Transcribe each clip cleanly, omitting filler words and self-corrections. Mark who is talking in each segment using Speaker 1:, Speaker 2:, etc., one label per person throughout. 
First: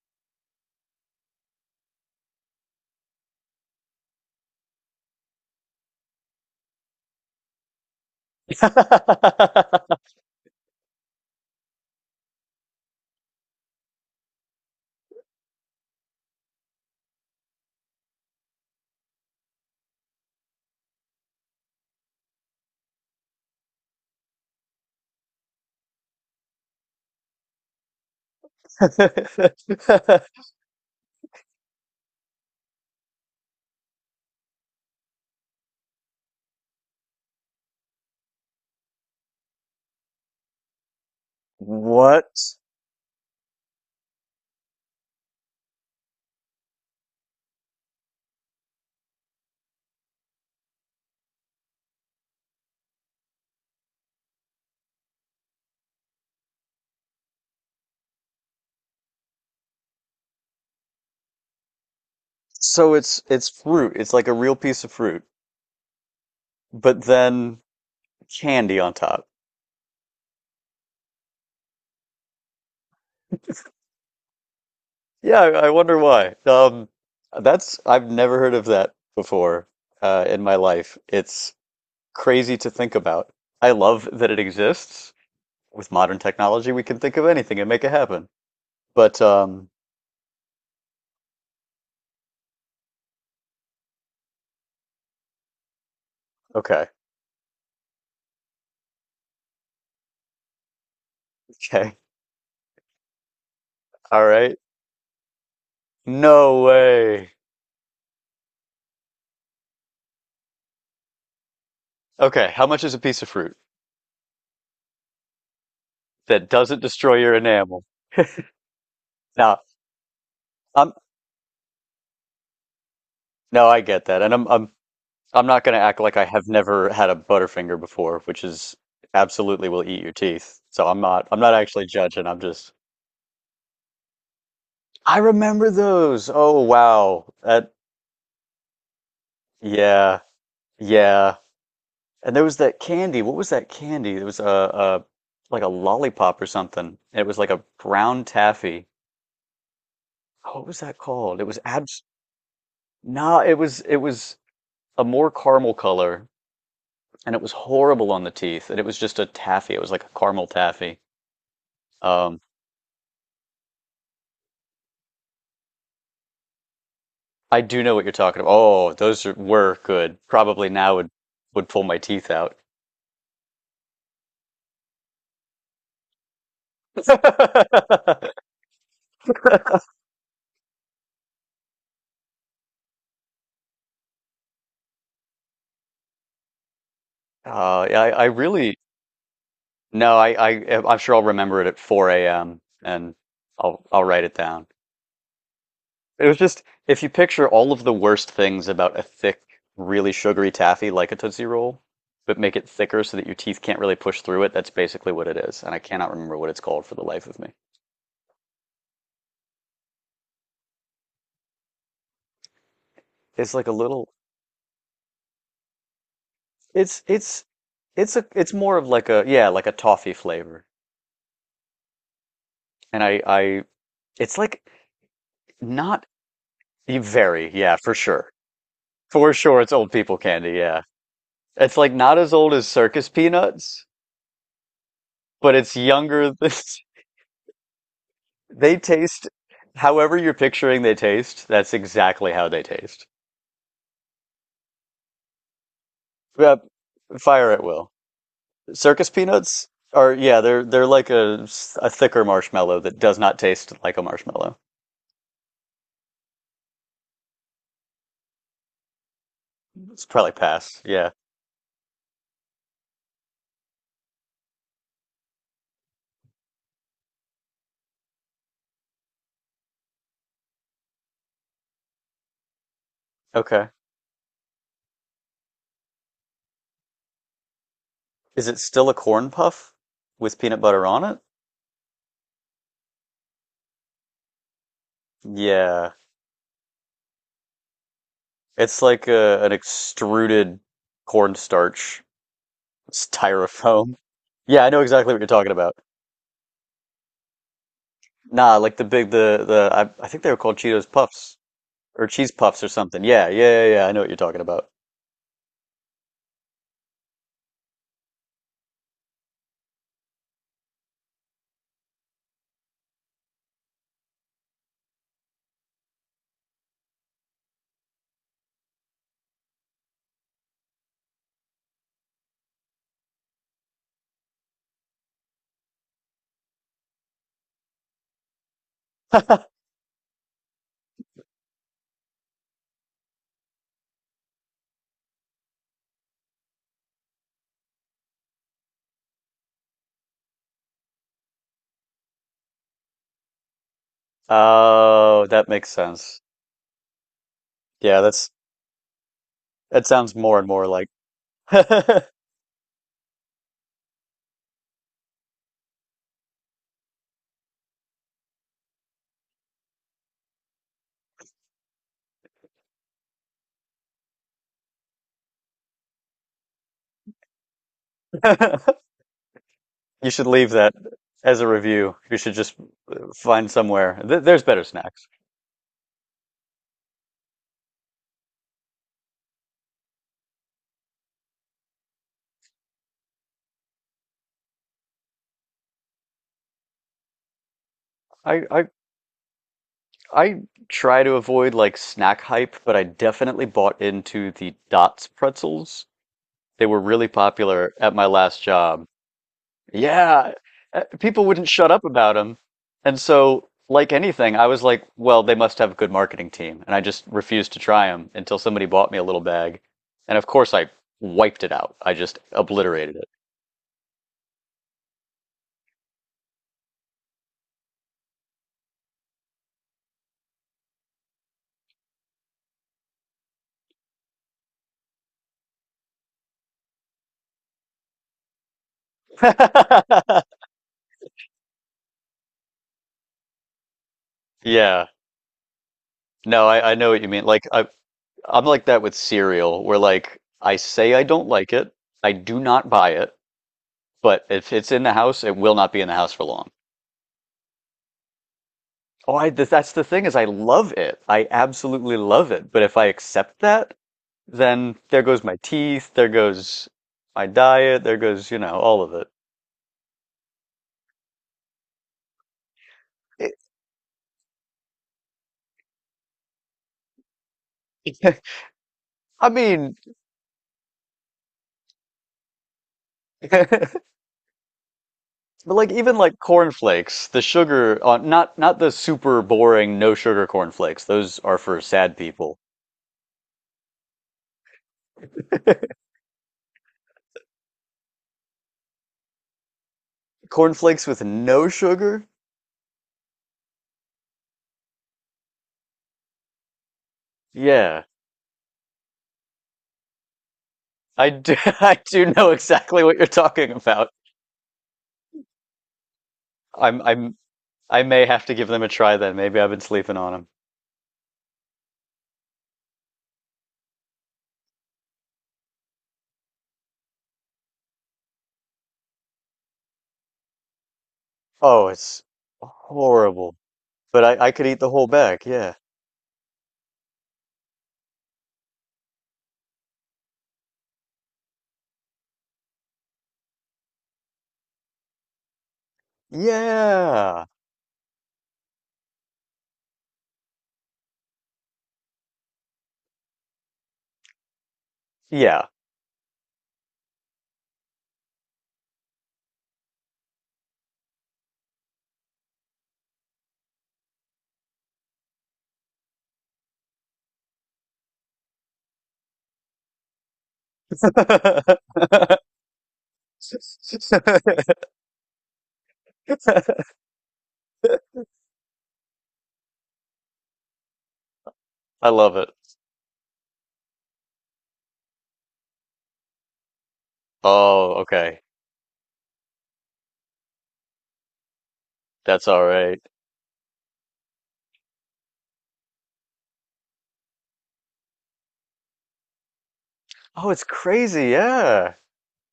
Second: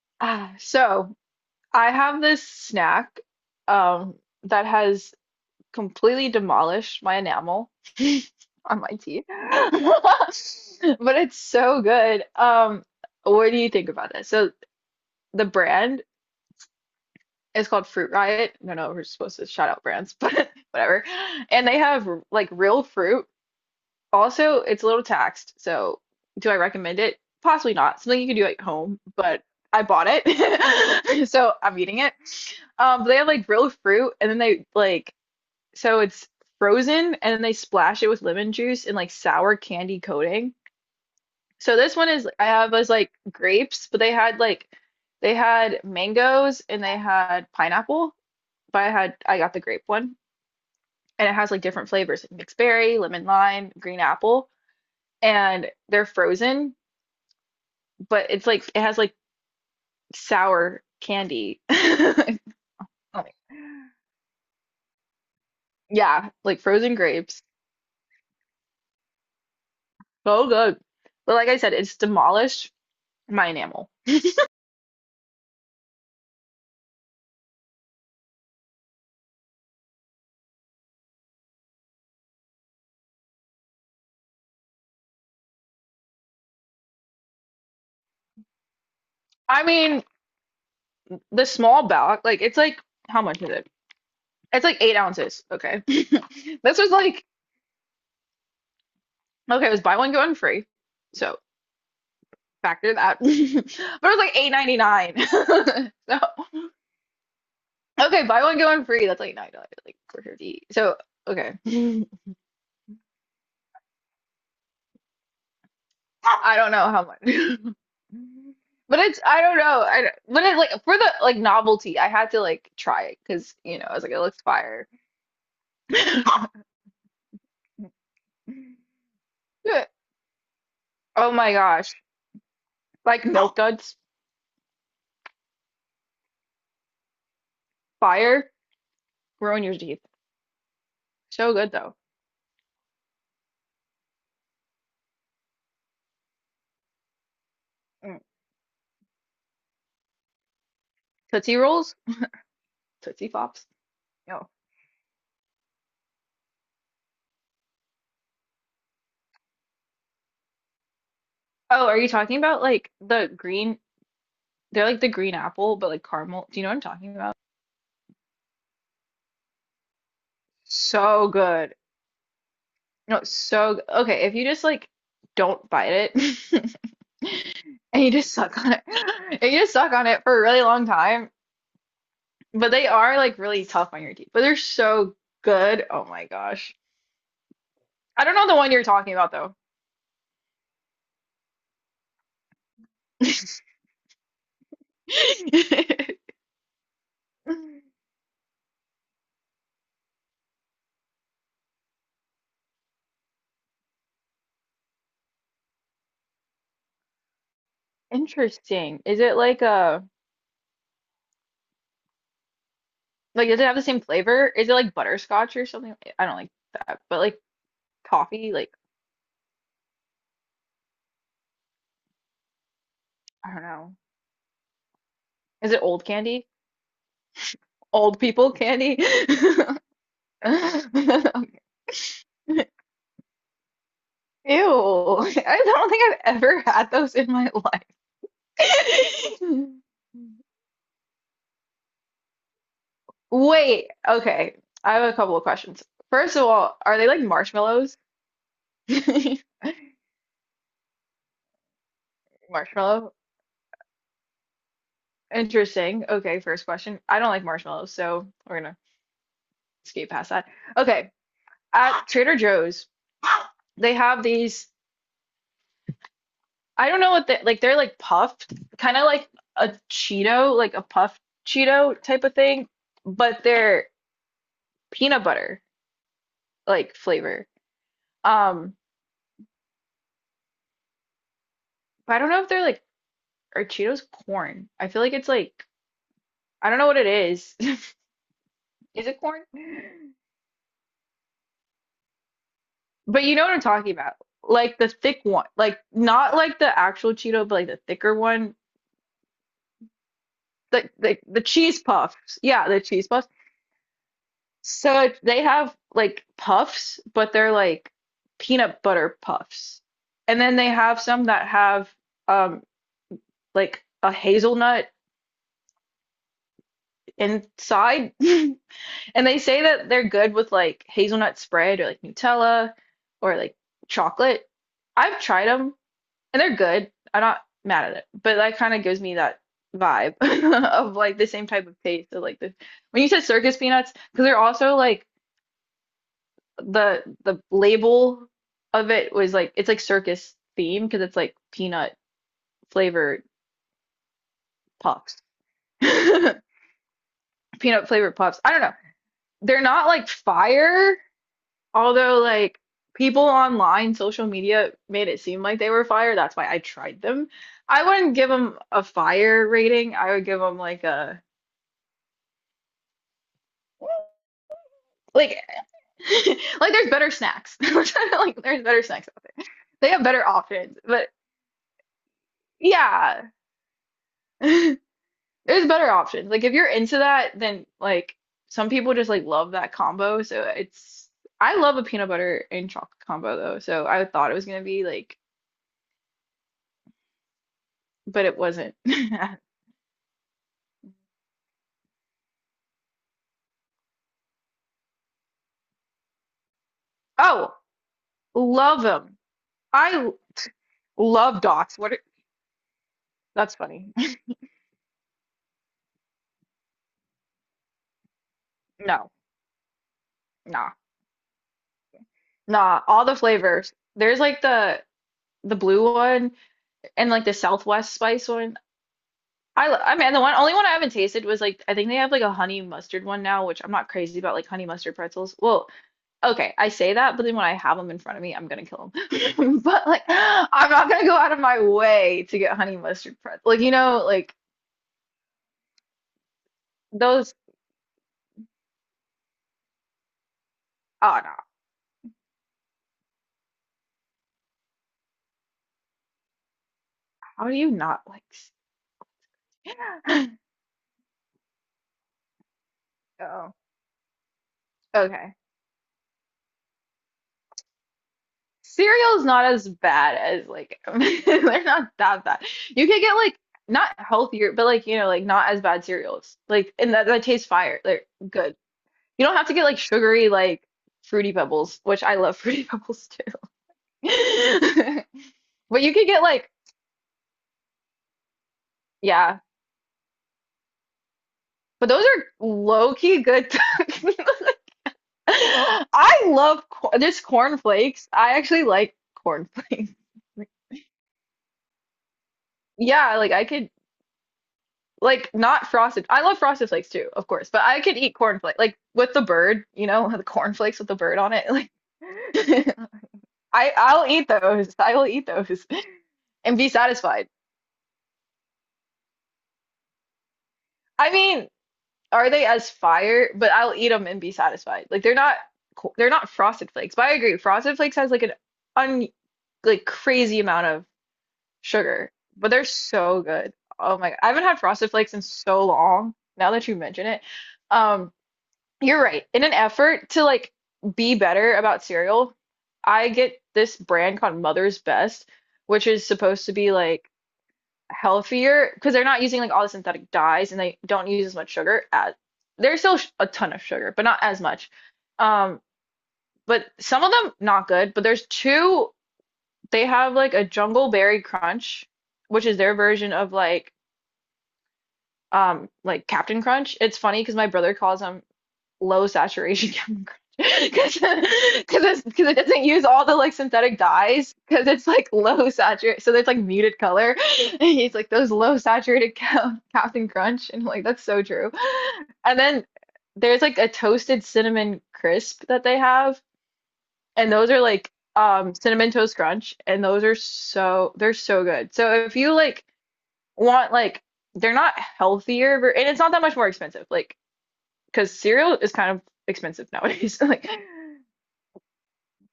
Speaker 1: Ah, so I have this snack um that has completely demolished my enamel on my teeth. But it's so good. What do you think about it? So the brand is called Fruit Riot. I don't know if we're supposed to shout out brands, but whatever. And they have like real fruit. Also, it's a little taxed, so do I recommend it? Possibly not. Something you can do at home, but I bought it, so I'm eating it. But they have like real fruit, and then they like so it's frozen, and then they splash it with lemon juice and like sour candy coating. So this one
Speaker 2: What?
Speaker 1: is I have was like grapes, but they had mangoes and they had pineapple, but I got the grape one, and it has like different flavors like mixed berry, lemon lime, green apple, and they're frozen, but it's like it has like sour candy.
Speaker 2: So it's fruit. It's like a real piece of fruit,
Speaker 1: Yeah, like frozen
Speaker 2: but
Speaker 1: grapes.
Speaker 2: then candy on top.
Speaker 1: So good. But like I said, it's demolished my enamel.
Speaker 2: Yeah, I wonder why. That's I've never heard of that before in my life. It's crazy to think about. I love that it exists. With modern technology, we can think of anything and make it happen. But
Speaker 1: I mean, the small box, like it's like how much is it? It's like 8 oz. Okay. This
Speaker 2: okay,
Speaker 1: was like okay, it was buy one, get one free. So
Speaker 2: okay,
Speaker 1: factor that. But it was
Speaker 2: all
Speaker 1: like eight
Speaker 2: right.
Speaker 1: ninety nine. So
Speaker 2: No way.
Speaker 1: okay, buy one, get one free. That's like $9, like 4.50. So okay.
Speaker 2: Okay, how much is a piece of fruit that
Speaker 1: I don't
Speaker 2: doesn't
Speaker 1: know how
Speaker 2: destroy your
Speaker 1: much.
Speaker 2: enamel?
Speaker 1: But it's I don't
Speaker 2: Now,
Speaker 1: know. I don't- but it like
Speaker 2: I'm
Speaker 1: for the like novelty, I had to like try it because
Speaker 2: no,
Speaker 1: you
Speaker 2: I
Speaker 1: know I was
Speaker 2: get
Speaker 1: like it
Speaker 2: that, and
Speaker 1: looks
Speaker 2: I'm
Speaker 1: fire.
Speaker 2: not going to act like I have never had a Butterfinger before, which is absolutely will eat your teeth. So
Speaker 1: Oh
Speaker 2: I'm
Speaker 1: my
Speaker 2: not actually
Speaker 1: gosh,
Speaker 2: judging.
Speaker 1: like milk duds,
Speaker 2: I remember those. Oh, wow. that
Speaker 1: fire, ruin your teeth.
Speaker 2: Yeah, yeah.
Speaker 1: So good though.
Speaker 2: And there was that candy. What was that candy? It was a like a lollipop or something. It was like a
Speaker 1: Mm.
Speaker 2: brown taffy. What was that called? It
Speaker 1: Tootsie
Speaker 2: was
Speaker 1: rolls,
Speaker 2: abs.
Speaker 1: Tootsie
Speaker 2: Nah,
Speaker 1: Flops.
Speaker 2: it was
Speaker 1: No.
Speaker 2: a more caramel color, and it was horrible on the teeth. And it was just a taffy. It was like a caramel taffy.
Speaker 1: Oh, are you talking
Speaker 2: Um,
Speaker 1: about like the green? They're like the green apple, but like caramel. Do you know what I'm talking about?
Speaker 2: I do know what you're talking about. Oh, were good. Probably now
Speaker 1: So
Speaker 2: would
Speaker 1: good.
Speaker 2: pull my teeth out.
Speaker 1: No, it's so g- okay. If you just like don't bite it, and you just suck on it, and you just suck on it for a really long time, but they are like really tough on your teeth, but they're so good. Oh my gosh.
Speaker 2: Yeah, I
Speaker 1: I don't know the one
Speaker 2: really
Speaker 1: you're talking about though.
Speaker 2: no, I I'm sure I'll remember it at 4 a.m., and I'll write it down. It was just if you picture all of the worst things about a thick, really sugary taffy like a Tootsie Roll, but make it thicker so that your teeth can't really push through it, that's basically what it is. And I cannot remember what it's called for the life of me.
Speaker 1: Interesting. Is it like a like
Speaker 2: It's
Speaker 1: does it
Speaker 2: like a
Speaker 1: have the same
Speaker 2: little.
Speaker 1: flavor? Is it like butterscotch or something? I don't like that,
Speaker 2: It's
Speaker 1: but like
Speaker 2: it's it's
Speaker 1: coffee, like
Speaker 2: more of like a like a toffee flavor, and
Speaker 1: I
Speaker 2: I
Speaker 1: don't know.
Speaker 2: it's like
Speaker 1: Is it old
Speaker 2: not
Speaker 1: candy?
Speaker 2: very yeah, for
Speaker 1: Old
Speaker 2: sure,
Speaker 1: people candy?
Speaker 2: it's old people candy, yeah. It's like not as old as circus peanuts,
Speaker 1: Ew.
Speaker 2: but
Speaker 1: I
Speaker 2: it's
Speaker 1: don't think I've ever had those in my life.
Speaker 2: They taste however you're picturing they taste. That's exactly how they taste.
Speaker 1: Wait, okay. I have a couple of questions. First of
Speaker 2: Uh,
Speaker 1: all, are they like
Speaker 2: Fire at will.
Speaker 1: marshmallows?
Speaker 2: Circus peanuts are, yeah, they're like a thicker marshmallow that
Speaker 1: Marshmallow?
Speaker 2: does not taste like a marshmallow.
Speaker 1: Interesting. Okay, first question. I don't like marshmallows, so we're gonna
Speaker 2: It's
Speaker 1: skate past
Speaker 2: probably
Speaker 1: that.
Speaker 2: pass. Yeah.
Speaker 1: Okay, at Trader Joe's, they have these, I don't know what they like, they're like puffed, kind of like a Cheeto, like a puffed Cheeto type of thing, but
Speaker 2: Okay.
Speaker 1: they're peanut butter, like flavor.
Speaker 2: Is it
Speaker 1: Um,
Speaker 2: still a corn puff with peanut butter on it?
Speaker 1: but I don't know if they're like are Cheetos corn? I feel like it's like
Speaker 2: Yeah.
Speaker 1: I don't know what it is.
Speaker 2: It's
Speaker 1: Is
Speaker 2: like
Speaker 1: it corn?
Speaker 2: an extruded cornstarch
Speaker 1: But you know what I'm talking
Speaker 2: styrofoam.
Speaker 1: about.
Speaker 2: Yeah, I
Speaker 1: Like
Speaker 2: know
Speaker 1: the
Speaker 2: exactly what
Speaker 1: thick
Speaker 2: you're
Speaker 1: one.
Speaker 2: talking about.
Speaker 1: Like not like the actual Cheeto, but like the thicker
Speaker 2: Nah,
Speaker 1: one.
Speaker 2: like the big the I think they were called Cheetos
Speaker 1: Like the, the,
Speaker 2: Puffs
Speaker 1: the cheese
Speaker 2: or Cheese
Speaker 1: puffs.
Speaker 2: Puffs or
Speaker 1: Yeah, the
Speaker 2: something.
Speaker 1: cheese
Speaker 2: Yeah,
Speaker 1: puffs.
Speaker 2: yeah, yeah, yeah. I know what you're talking about.
Speaker 1: So they have like puffs, but they're like peanut butter puffs. And then they have some that have um like a hazelnut inside. And they say that they're good with like hazelnut spread or like Nutella or like chocolate. I've tried them and they're good. I'm not mad at it, but that kind of gives me that vibe of like the same type of taste. So like the when you said circus peanuts, because they're also like the label of it was like it's like circus theme because it's like peanut flavored puffs,
Speaker 2: Oh, that makes sense.
Speaker 1: peanut
Speaker 2: Yeah,
Speaker 1: flavored puffs. I don't know. They're
Speaker 2: that
Speaker 1: not like
Speaker 2: sounds more and more like
Speaker 1: fire.
Speaker 2: you
Speaker 1: Although, like, people online, social media made it seem like they were fire. That's why I tried them. I wouldn't give them a fire rating. I would give them like a like like there's better snacks. I'm trying to, like there's better snacks out there. They have
Speaker 2: should
Speaker 1: better
Speaker 2: leave that
Speaker 1: options. But
Speaker 2: as a review. You should just
Speaker 1: yeah,
Speaker 2: find somewhere. Th There's better
Speaker 1: there's
Speaker 2: snacks.
Speaker 1: better options. Like if you're into that, then like some people just like love that combo. So it's I love a peanut butter and chocolate combo though. So I thought it was gonna be like, but it
Speaker 2: I, I
Speaker 1: wasn't.
Speaker 2: I try to avoid like snack hype, but I definitely bought into the Dots pretzels. They were really
Speaker 1: Oh,
Speaker 2: popular at my last
Speaker 1: love
Speaker 2: job.
Speaker 1: them. I
Speaker 2: Yeah, people
Speaker 1: love
Speaker 2: wouldn't shut
Speaker 1: dots.
Speaker 2: up
Speaker 1: What are,
Speaker 2: about them. And so,
Speaker 1: that's funny.
Speaker 2: like anything, I was like, well, they must have a good marketing team. And I just refused to try them until somebody bought me a
Speaker 1: No,
Speaker 2: little bag. And of course, I
Speaker 1: nah,
Speaker 2: wiped it out. I just
Speaker 1: nah.
Speaker 2: obliterated
Speaker 1: All the flavors. There's like the blue one and like the Southwest spice one. I lo- I mean the one only one I haven't tasted was like I think they have like a honey mustard one now, which I'm not crazy about like honey mustard pretzels. Well, okay, I say that, but then when I have them in front of me, I'm gonna kill them. But like
Speaker 2: it.
Speaker 1: I'm not gonna go out of my way to get honey mustard pretzels. Like you know, like
Speaker 2: Yeah. No, I know what you mean.
Speaker 1: those.
Speaker 2: Like I'm like that with cereal, where like I say I
Speaker 1: Oh
Speaker 2: don't
Speaker 1: no,
Speaker 2: like it, I do not buy it, but if it's in the house, it will not be in the house for long.
Speaker 1: how do you not like?
Speaker 2: Oh, that's the thing, is I love it. I absolutely love it. But if I accept
Speaker 1: Oh.
Speaker 2: that, then there goes
Speaker 1: Okay.
Speaker 2: my teeth, there goes my diet, there goes, you know, all of it.
Speaker 1: Cereal's not as bad as like they're not that bad. You could get like not healthier, but like you know, like not as bad cereals. Like and that tastes fire.
Speaker 2: It-
Speaker 1: They're good. You
Speaker 2: I
Speaker 1: don't have to get
Speaker 2: mean,
Speaker 1: like sugary like fruity pebbles, which I love fruity pebbles too.
Speaker 2: but like
Speaker 1: But you
Speaker 2: even
Speaker 1: could
Speaker 2: like
Speaker 1: get like
Speaker 2: cornflakes, the sugar on not the super
Speaker 1: yeah,
Speaker 2: boring no sugar cornflakes. Those are for
Speaker 1: but
Speaker 2: sad
Speaker 1: those are
Speaker 2: people.
Speaker 1: low key good. I love cor- just corn flakes. I actually like corn flakes.
Speaker 2: Cornflakes with no sugar?
Speaker 1: Yeah, like I could. Like not frosted. I love frosted flakes too, of course, but I
Speaker 2: Yeah,
Speaker 1: could eat cornflakes like with the bird, you know, the cornflakes with the
Speaker 2: I
Speaker 1: bird on
Speaker 2: do.
Speaker 1: it. Like
Speaker 2: I do know exactly what you're talking
Speaker 1: I
Speaker 2: about.
Speaker 1: I'll eat those. I will eat those and be
Speaker 2: I'm. I'm.
Speaker 1: satisfied.
Speaker 2: I may have to give them a try then. Maybe I've been sleeping on them.
Speaker 1: I mean, are they as fire? But I'll eat them and be satisfied. Like they're not co- they're not frosted flakes. But I agree, frosted flakes has like an un like crazy amount of
Speaker 2: Oh, it's
Speaker 1: sugar, but they're so
Speaker 2: horrible.
Speaker 1: good. Oh
Speaker 2: But
Speaker 1: my God.
Speaker 2: I.
Speaker 1: I
Speaker 2: I could
Speaker 1: haven't
Speaker 2: eat
Speaker 1: had
Speaker 2: the whole
Speaker 1: frosted flakes
Speaker 2: bag.
Speaker 1: in
Speaker 2: Yeah.
Speaker 1: so long, now that you mention it. Um You're right. In an effort to like be better about cereal, I get this brand called Mother's Best, which is supposed to be like
Speaker 2: Yeah.
Speaker 1: healthier because they're not using like all the synthetic dyes and they don't use as much sugar as there's still sh- a ton of sugar, but not as much.
Speaker 2: Yeah.
Speaker 1: Um, but some of them not good, but there's two they have like a Jungle Berry Crunch, which is their version of like Captain Crunch. It's funny because my brother calls them low saturation Captain because because it doesn't use all the like synthetic dyes because it's like low saturated so it's like muted color and he's like those low saturated Cap- Captain Crunch and I'm like that's so true.
Speaker 2: I love it.
Speaker 1: And then there's like a toasted cinnamon crisp that they have and those are
Speaker 2: Oh,
Speaker 1: like
Speaker 2: okay.
Speaker 1: cinnamon toast crunch and those are so they're so good so if
Speaker 2: That's
Speaker 1: you
Speaker 2: all
Speaker 1: like
Speaker 2: right.
Speaker 1: want like they're not healthier ver- and it's not that much more expensive like because cereal is kind of expensive nowadays.
Speaker 2: Oh, it's crazy. Yeah.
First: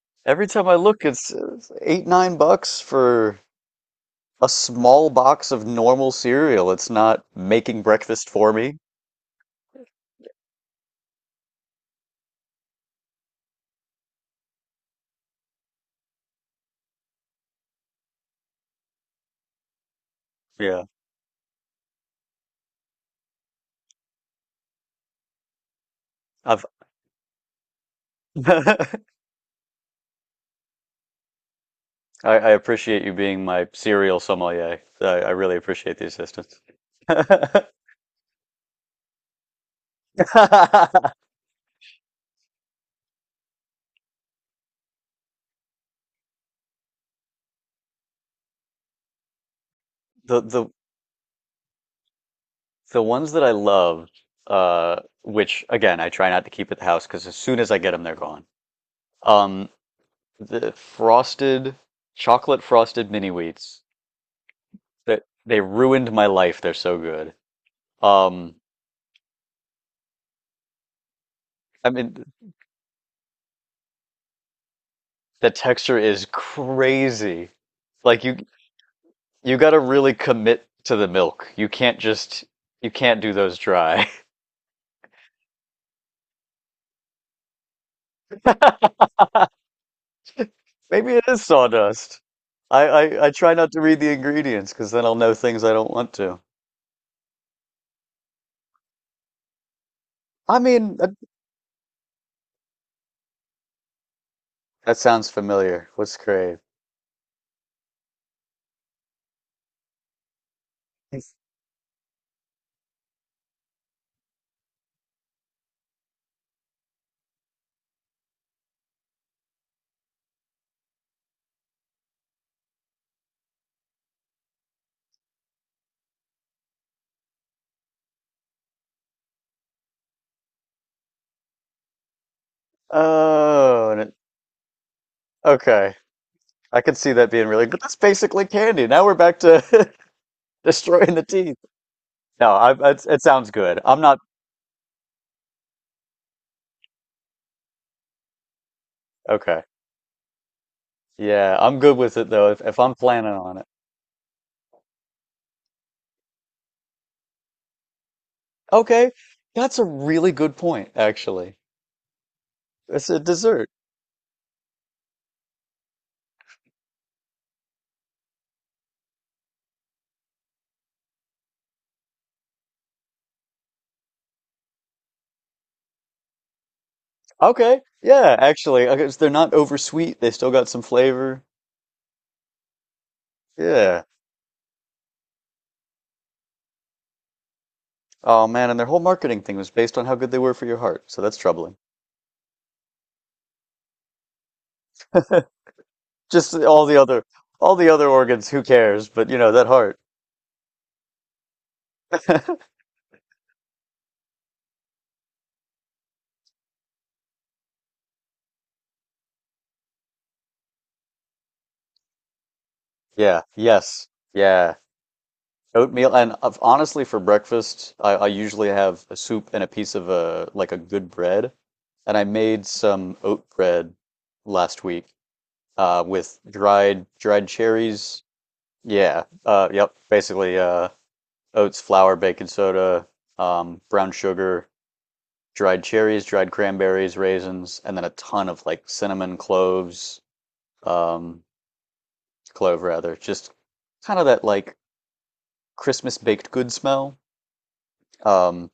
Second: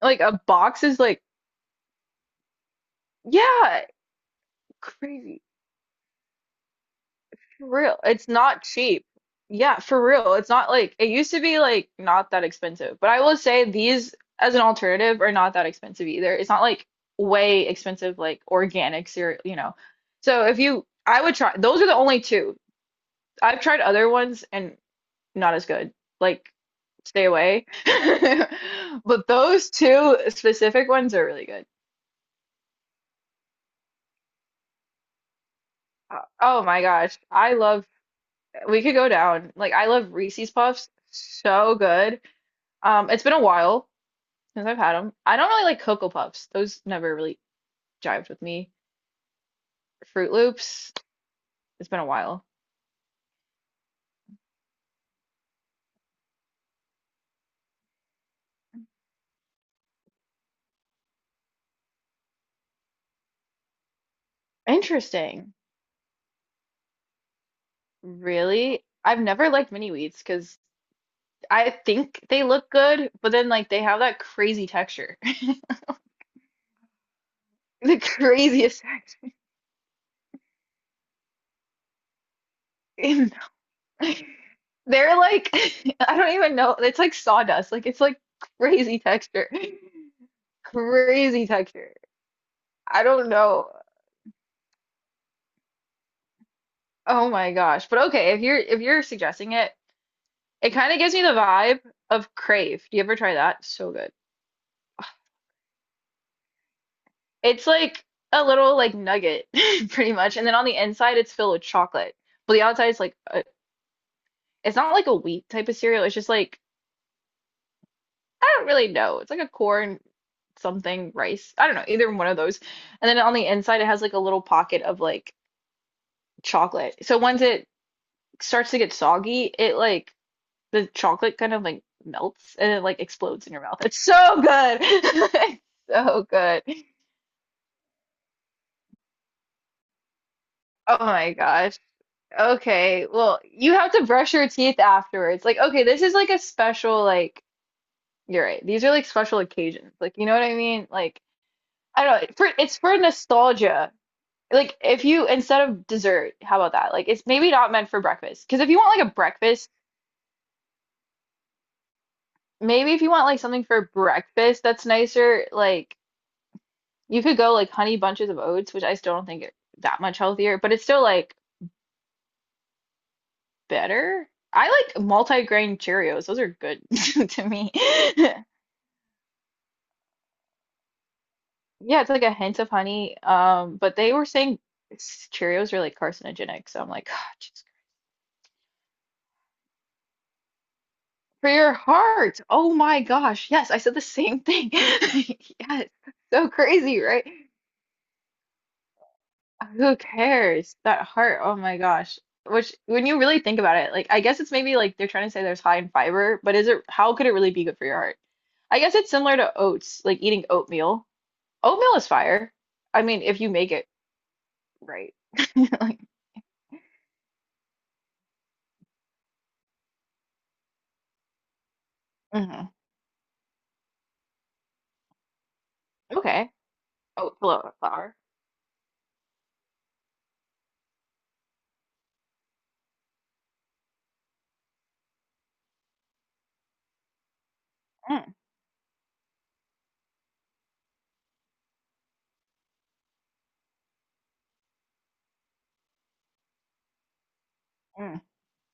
Speaker 1: like a
Speaker 2: Every time I
Speaker 1: box is
Speaker 2: look,
Speaker 1: like,
Speaker 2: it's $8-9 for
Speaker 1: yeah,
Speaker 2: a small
Speaker 1: crazy.
Speaker 2: box of normal cereal. It's not
Speaker 1: For
Speaker 2: making
Speaker 1: real.
Speaker 2: breakfast
Speaker 1: It's
Speaker 2: for
Speaker 1: not
Speaker 2: me.
Speaker 1: cheap. Yeah, for real. It's not like it used to be like not that expensive. But I will say these as an alternative are not that expensive either. It's not like way expensive like organic cereal, you know. So if
Speaker 2: Yeah.
Speaker 1: you I would try those are the only two. I've tried other ones and not as good. Like
Speaker 2: I've
Speaker 1: stay away.
Speaker 2: I,
Speaker 1: But those two specific ones are really good.
Speaker 2: I appreciate you being my cereal sommelier. I really appreciate the assistance.
Speaker 1: Oh my gosh. I love we could go down. Like I love Reese's Puffs so good. It's been a while since I've had them. I don't really like Cocoa Puffs. Those never really jived with me. Fruit
Speaker 2: The the
Speaker 1: Loops, it's been a while.
Speaker 2: the ones that I loved, which again I try not to keep at the house because as soon as I get them, they're gone. Um, the frosted chocolate frosted mini wheats that
Speaker 1: Interesting.
Speaker 2: they ruined my life. They're so good. Um,
Speaker 1: Really? I've never liked mini wheats because I
Speaker 2: I mean,
Speaker 1: think they look good, but then like they have that crazy texture.
Speaker 2: the texture is crazy.
Speaker 1: The
Speaker 2: Like
Speaker 1: craziest
Speaker 2: you got to really commit to the milk. You can't just you can't do those dry.
Speaker 1: they're like I don't even know. It's like sawdust. Like it's like crazy texture.
Speaker 2: Maybe it is
Speaker 1: Crazy texture.
Speaker 2: sawdust.
Speaker 1: I don't
Speaker 2: I try
Speaker 1: know.
Speaker 2: not to read the ingredients because then I'll know things I don't want to.
Speaker 1: Oh my gosh. But okay, if you're suggesting it,
Speaker 2: I
Speaker 1: it kind
Speaker 2: mean,
Speaker 1: of gives me the vibe of Crave. Do you ever try that? So good.
Speaker 2: that sounds familiar. What's crave?
Speaker 1: It's like a little like nugget pretty much, and then on the inside it's filled with chocolate. But the outside is like a, it's not like a wheat type of cereal. It's just like I don't really know. It's like a corn something rice. I don't know, either one of those. And then on the inside it has like a little pocket of like chocolate. So once it starts to get soggy, it like the chocolate kind of like melts and it like explodes in your mouth.
Speaker 2: Oh,
Speaker 1: It's so good.
Speaker 2: okay.
Speaker 1: It's so good.
Speaker 2: I can see that being really, but that's basically candy. Now we're back to
Speaker 1: Oh
Speaker 2: destroying the
Speaker 1: my
Speaker 2: teeth.
Speaker 1: gosh.
Speaker 2: No,
Speaker 1: Okay.
Speaker 2: it
Speaker 1: Well,
Speaker 2: sounds
Speaker 1: you
Speaker 2: good.
Speaker 1: have
Speaker 2: I'm
Speaker 1: to
Speaker 2: not
Speaker 1: brush your teeth afterwards. Like, okay, this is like a special like you're right. These are like special
Speaker 2: Okay.
Speaker 1: occasions. Like, you know what I mean? Like,
Speaker 2: Yeah, I'm good
Speaker 1: I
Speaker 2: with
Speaker 1: don't
Speaker 2: it
Speaker 1: know. For
Speaker 2: though. If
Speaker 1: it's
Speaker 2: I'm
Speaker 1: for
Speaker 2: planning on it.
Speaker 1: nostalgia. Like, if you instead of dessert, how about that? Like, it's maybe not meant for breakfast. Because if you want like
Speaker 2: Okay,
Speaker 1: a breakfast,
Speaker 2: that's a really good point, actually.
Speaker 1: maybe if
Speaker 2: It's
Speaker 1: you
Speaker 2: a
Speaker 1: want like something
Speaker 2: dessert.
Speaker 1: for breakfast that's nicer, like you could go like honey bunches of oats, which I still don't think it that much healthier, but it's still like better. I like multi-grain Cheerios. Those are good to me.
Speaker 2: Okay, yeah, actually, okay, so they're not oversweet. They still got some flavor.
Speaker 1: Yeah, it's like a hint of honey. But
Speaker 2: Yeah.
Speaker 1: they were saying Cheerios are like carcinogenic, so I'm like, oh, Jesus.
Speaker 2: Oh man, and their whole marketing thing was based on how good they were for your heart, so that's
Speaker 1: For your
Speaker 2: troubling.
Speaker 1: heart. Oh my gosh. Yes, I said the same thing. Yes. So
Speaker 2: Just
Speaker 1: crazy, right?
Speaker 2: all the other organs, who cares? But you know, that
Speaker 1: Who
Speaker 2: heart.
Speaker 1: cares? That heart, oh my gosh. Which, when you really think about it, like, I guess it's maybe like they're trying to say there's high in fiber, but is it, how could it really be good for your heart? I guess it's similar to oats, like eating oatmeal. Oatmeal is fire. I mean, if
Speaker 2: Yeah.
Speaker 1: you make it
Speaker 2: Yes. Yeah.
Speaker 1: right. Like,
Speaker 2: Oatmeal, and honestly, for breakfast, I usually have a soup and a piece of a like a good bread, and I made
Speaker 1: mhm.
Speaker 2: some oat bread last week, with
Speaker 1: Okay.
Speaker 2: dried
Speaker 1: Flour.
Speaker 2: cherries. Yeah. Yep. Basically, oats, flour, baking soda, brown sugar, dried cherries, dried cranberries, raisins, and then a
Speaker 1: Mm,
Speaker 2: ton of like cinnamon cloves, um, clove rather, just kind of that like Christmas baked good smell.
Speaker 1: mm.
Speaker 2: Um,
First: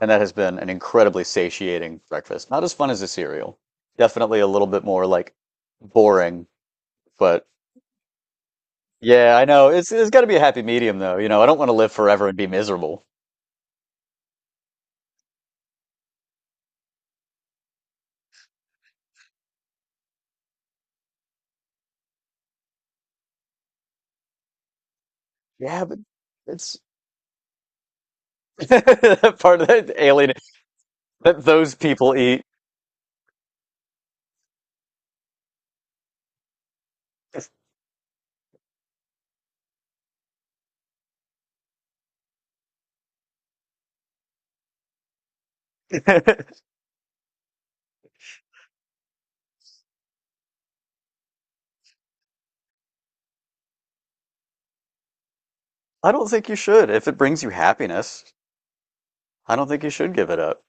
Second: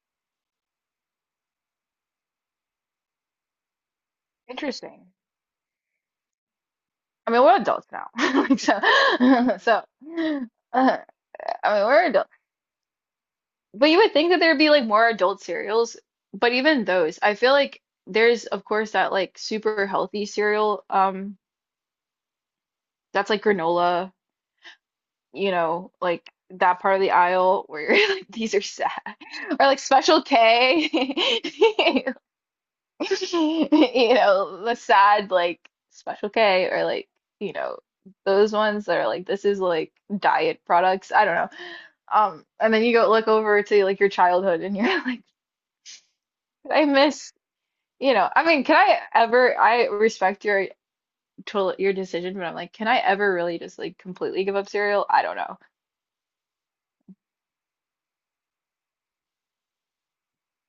Speaker 2: and that has been an incredibly satiating breakfast. Not as fun as a cereal. Definitely a little bit more
Speaker 1: Interesting.
Speaker 2: like boring,
Speaker 1: I mean,
Speaker 2: but
Speaker 1: we're adults now. Like, so,
Speaker 2: yeah, I know.
Speaker 1: so,
Speaker 2: It's got to be a happy medium,
Speaker 1: uh,
Speaker 2: though. You know, I don't want to
Speaker 1: I mean,
Speaker 2: live
Speaker 1: we're
Speaker 2: forever
Speaker 1: adults.
Speaker 2: and be miserable.
Speaker 1: But you would think that there'd be like more adult cereals, but even those, I feel like there's of course that like super healthy cereal, that's like granola, you
Speaker 2: Yeah,
Speaker 1: know,
Speaker 2: but
Speaker 1: like
Speaker 2: it's
Speaker 1: that part of the aisle where you're like these are sad,
Speaker 2: that part
Speaker 1: or
Speaker 2: of
Speaker 1: like
Speaker 2: that
Speaker 1: Special
Speaker 2: alien
Speaker 1: K,
Speaker 2: that those people eat.
Speaker 1: you know, the sad like Special K, or like you know those ones that are like this is like diet products. I don't know. And then you go look over to like your childhood and you're like,
Speaker 2: I
Speaker 1: I miss you know, I mean, can I ever? I respect your total your decision, but I'm like, can I ever really just like completely give up cereal? I don't know.
Speaker 2: don't think you should. If it brings you happiness, I don't think you should give it up.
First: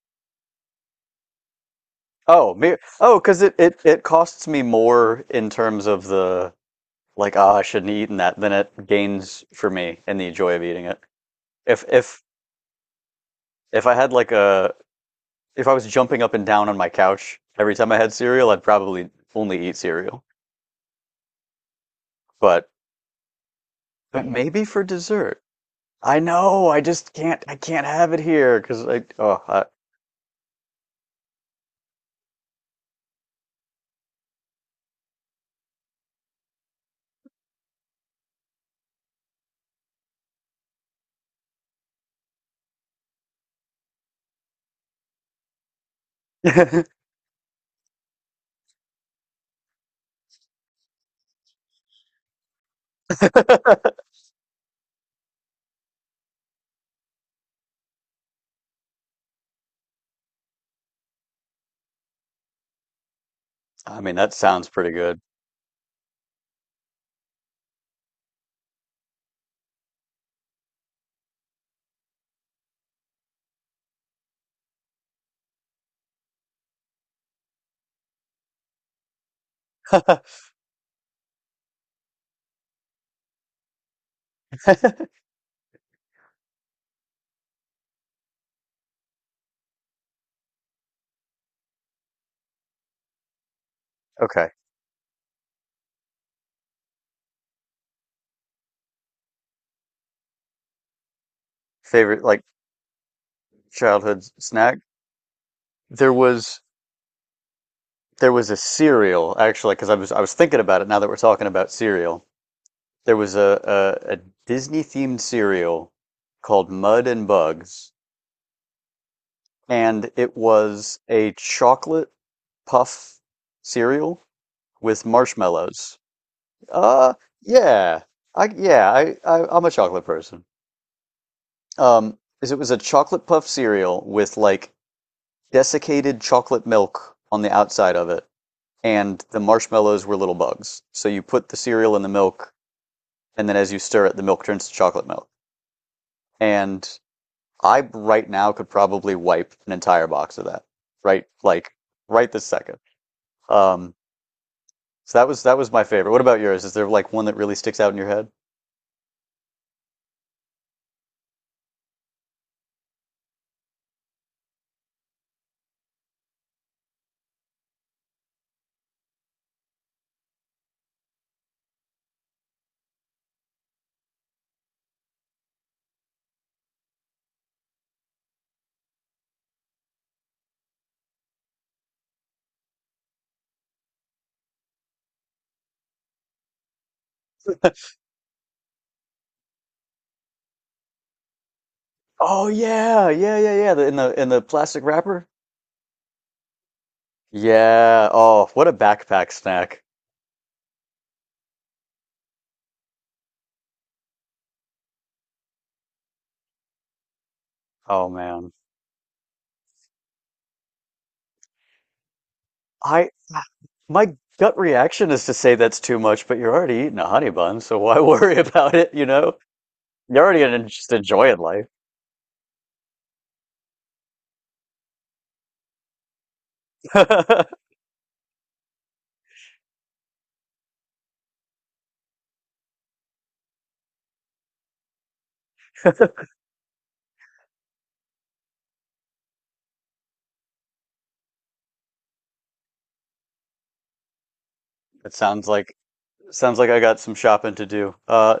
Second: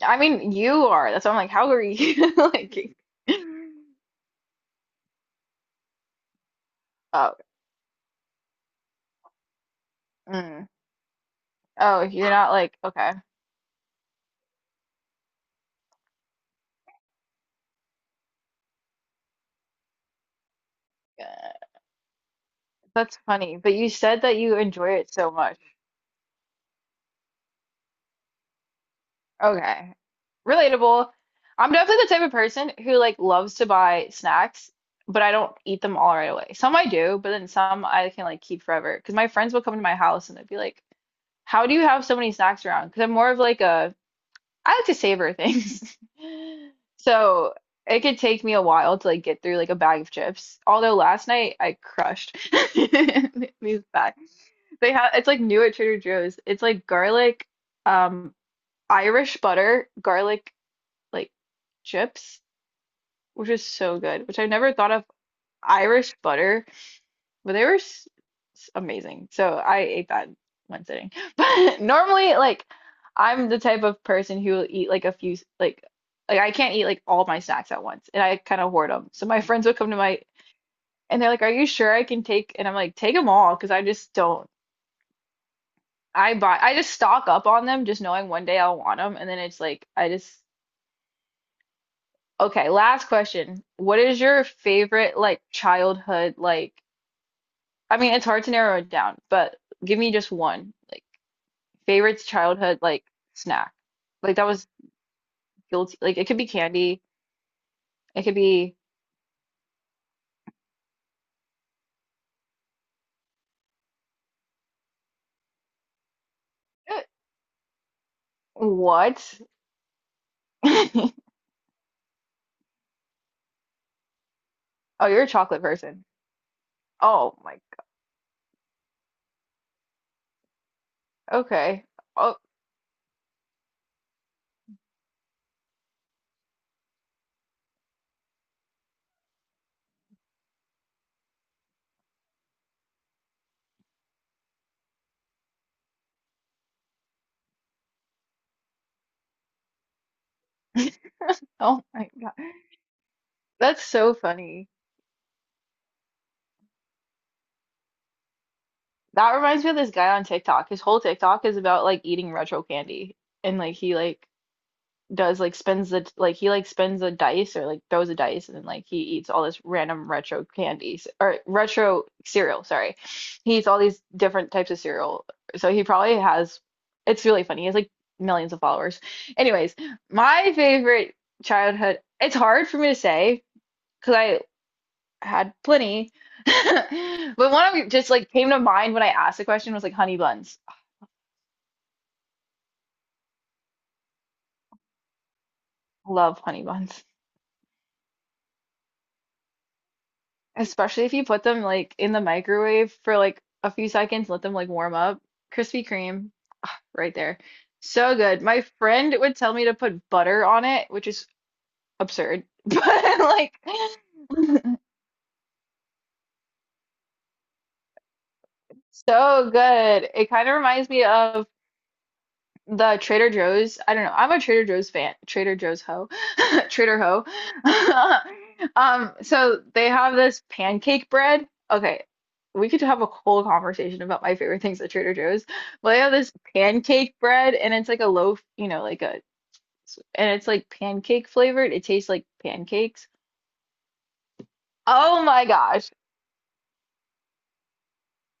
Speaker 1: I mean, you are. That's why I'm like, how are you?
Speaker 2: Oh, me.
Speaker 1: Like,
Speaker 2: Oh, because it costs me more in terms of the,
Speaker 1: oh,
Speaker 2: like, ah, I shouldn't have eaten that than it gains for me in the joy of
Speaker 1: mm.
Speaker 2: eating it. If
Speaker 1: Oh,
Speaker 2: if
Speaker 1: you're not like okay.
Speaker 2: if I had like a if I was jumping up and down on my couch every time I had cereal, I'd probably only eat cereal.
Speaker 1: Uh,
Speaker 2: But
Speaker 1: That's funny. But you said
Speaker 2: But
Speaker 1: that you
Speaker 2: maybe for
Speaker 1: enjoy it so
Speaker 2: dessert.
Speaker 1: much.
Speaker 2: I know. I just can't. I can't have it here because I. Oh,
Speaker 1: Okay. Relatable. I'm definitely the type of person who like loves to buy snacks, but I don't eat them all right away. Some I do, but then some I can like keep forever. Because my friends will come to my house and they'd be like, "How do you have so many snacks around?" Because I'm more of like a I like to savor things. So it could take me a while to like get through like a bag of chips. Although last night I crushed these bags. They have it's like new at Trader Joe's. It's like garlic, um, Irish butter, garlic like chips, which is so
Speaker 2: I mean
Speaker 1: good,
Speaker 2: that
Speaker 1: which I
Speaker 2: sounds
Speaker 1: never
Speaker 2: pretty
Speaker 1: thought of
Speaker 2: good.
Speaker 1: Irish butter, but they were amazing. So I ate that in one sitting. But normally, like I'm the type of person who will eat like like I can't eat like all my snacks at once, and I kind of hoard them. So my friends would come to my and they're like, "Are you sure I can take?" And I'm like, "Take them all," because I just don't. I just stock up on them, just knowing one day I'll want them, and then it's like I just okay, last question. What is your
Speaker 2: Okay.
Speaker 1: favorite like childhood like I mean it's hard to narrow it down, but give me just one. Like favorite
Speaker 2: Favorite like
Speaker 1: childhood like snack.
Speaker 2: childhood
Speaker 1: Like that was
Speaker 2: snack?
Speaker 1: guilty.
Speaker 2: There
Speaker 1: Like it could be
Speaker 2: was
Speaker 1: candy. It could
Speaker 2: a
Speaker 1: be
Speaker 2: cereal, actually, because I was thinking about it now that we're talking about cereal. There was a Disney themed cereal called Mud and Bugs,
Speaker 1: what?
Speaker 2: and it was a chocolate puff cereal
Speaker 1: Oh,
Speaker 2: with
Speaker 1: you're a chocolate
Speaker 2: marshmallows.
Speaker 1: person.
Speaker 2: Uh,
Speaker 1: Oh my.
Speaker 2: yeah. I Yeah, I'm a chocolate person.
Speaker 1: Okay. Oh,
Speaker 2: Is It was a chocolate puff cereal with like desiccated chocolate milk on the outside of it, and the marshmallows were little bugs. So you put the cereal in the milk, and then as you stir it, the milk turns to chocolate milk. And I right now could probably wipe an entire box of that. Right, like
Speaker 1: oh my
Speaker 2: right
Speaker 1: God.
Speaker 2: this second.
Speaker 1: That's
Speaker 2: Um,
Speaker 1: so funny.
Speaker 2: so that was my favorite. What about yours? Is there like one that really sticks out in your head?
Speaker 1: That reminds me of this guy on TikTok. His whole TikTok is about like eating retro candy and like he like does like spends the like he like spins the dice or like throws a dice and then like he eats all this random retro candies or retro cereal, sorry. He eats all these different types of cereal. So he probably has it's really funny. He has like millions of followers. Anyways, my favorite childhood it's hard for me to say because I had plenty. But one of them just like came to mind when I asked the question was like honey buns.
Speaker 2: Oh, yeah, yeah, yeah, yeah. The, in the In the plastic wrapper.
Speaker 1: I love honey buns.
Speaker 2: Yeah. Oh, what a backpack snack.
Speaker 1: Especially if you put them like in the microwave for like a few seconds, let them like warm up. Krispy Kreme right there.
Speaker 2: Oh,
Speaker 1: So good.
Speaker 2: man.
Speaker 1: My friend would tell me to put butter on it, which is absurd, but
Speaker 2: I
Speaker 1: like
Speaker 2: My gut reaction is to say that's too much, but you're already eating a honey bun, so why worry about it, you know?
Speaker 1: so good.
Speaker 2: You're
Speaker 1: It
Speaker 2: already
Speaker 1: kind of
Speaker 2: gonna
Speaker 1: reminds
Speaker 2: just
Speaker 1: me
Speaker 2: enjoying
Speaker 1: of
Speaker 2: life.
Speaker 1: the Trader Joe's, I don't know. I'm a Trader Joe's fan. Trader Joe's hoe. Trader hoe. So they have this pancake bread. Okay, we could have a whole conversation about my favorite things at Trader Joe's. But they have this pancake bread and it's like a loaf, you know, like a and it's like pancake flavored. It tastes like pancakes.
Speaker 2: It
Speaker 1: Oh my
Speaker 2: sounds like
Speaker 1: gosh.
Speaker 2: Sounds like I got some shopping to do.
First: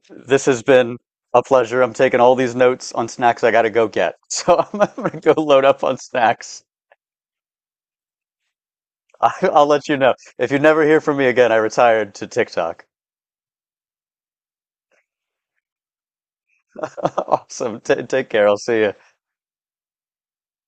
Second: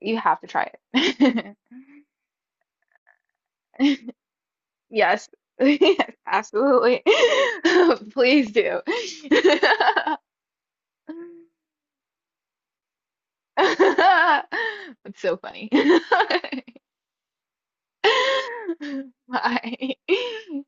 Speaker 1: You have
Speaker 2: This
Speaker 1: to
Speaker 2: has
Speaker 1: try
Speaker 2: been a
Speaker 1: it.
Speaker 2: pleasure. I'm taking all these notes on snacks I gotta go get. So I'm gonna
Speaker 1: Yes.
Speaker 2: go load up on
Speaker 1: Yes,
Speaker 2: snacks.
Speaker 1: absolutely. Please do.
Speaker 2: I'll let you know. If you never hear from me again, I retired to TikTok.
Speaker 1: It's so funny.
Speaker 2: Awesome. T Take care. I'll see you.
Speaker 1: Bye.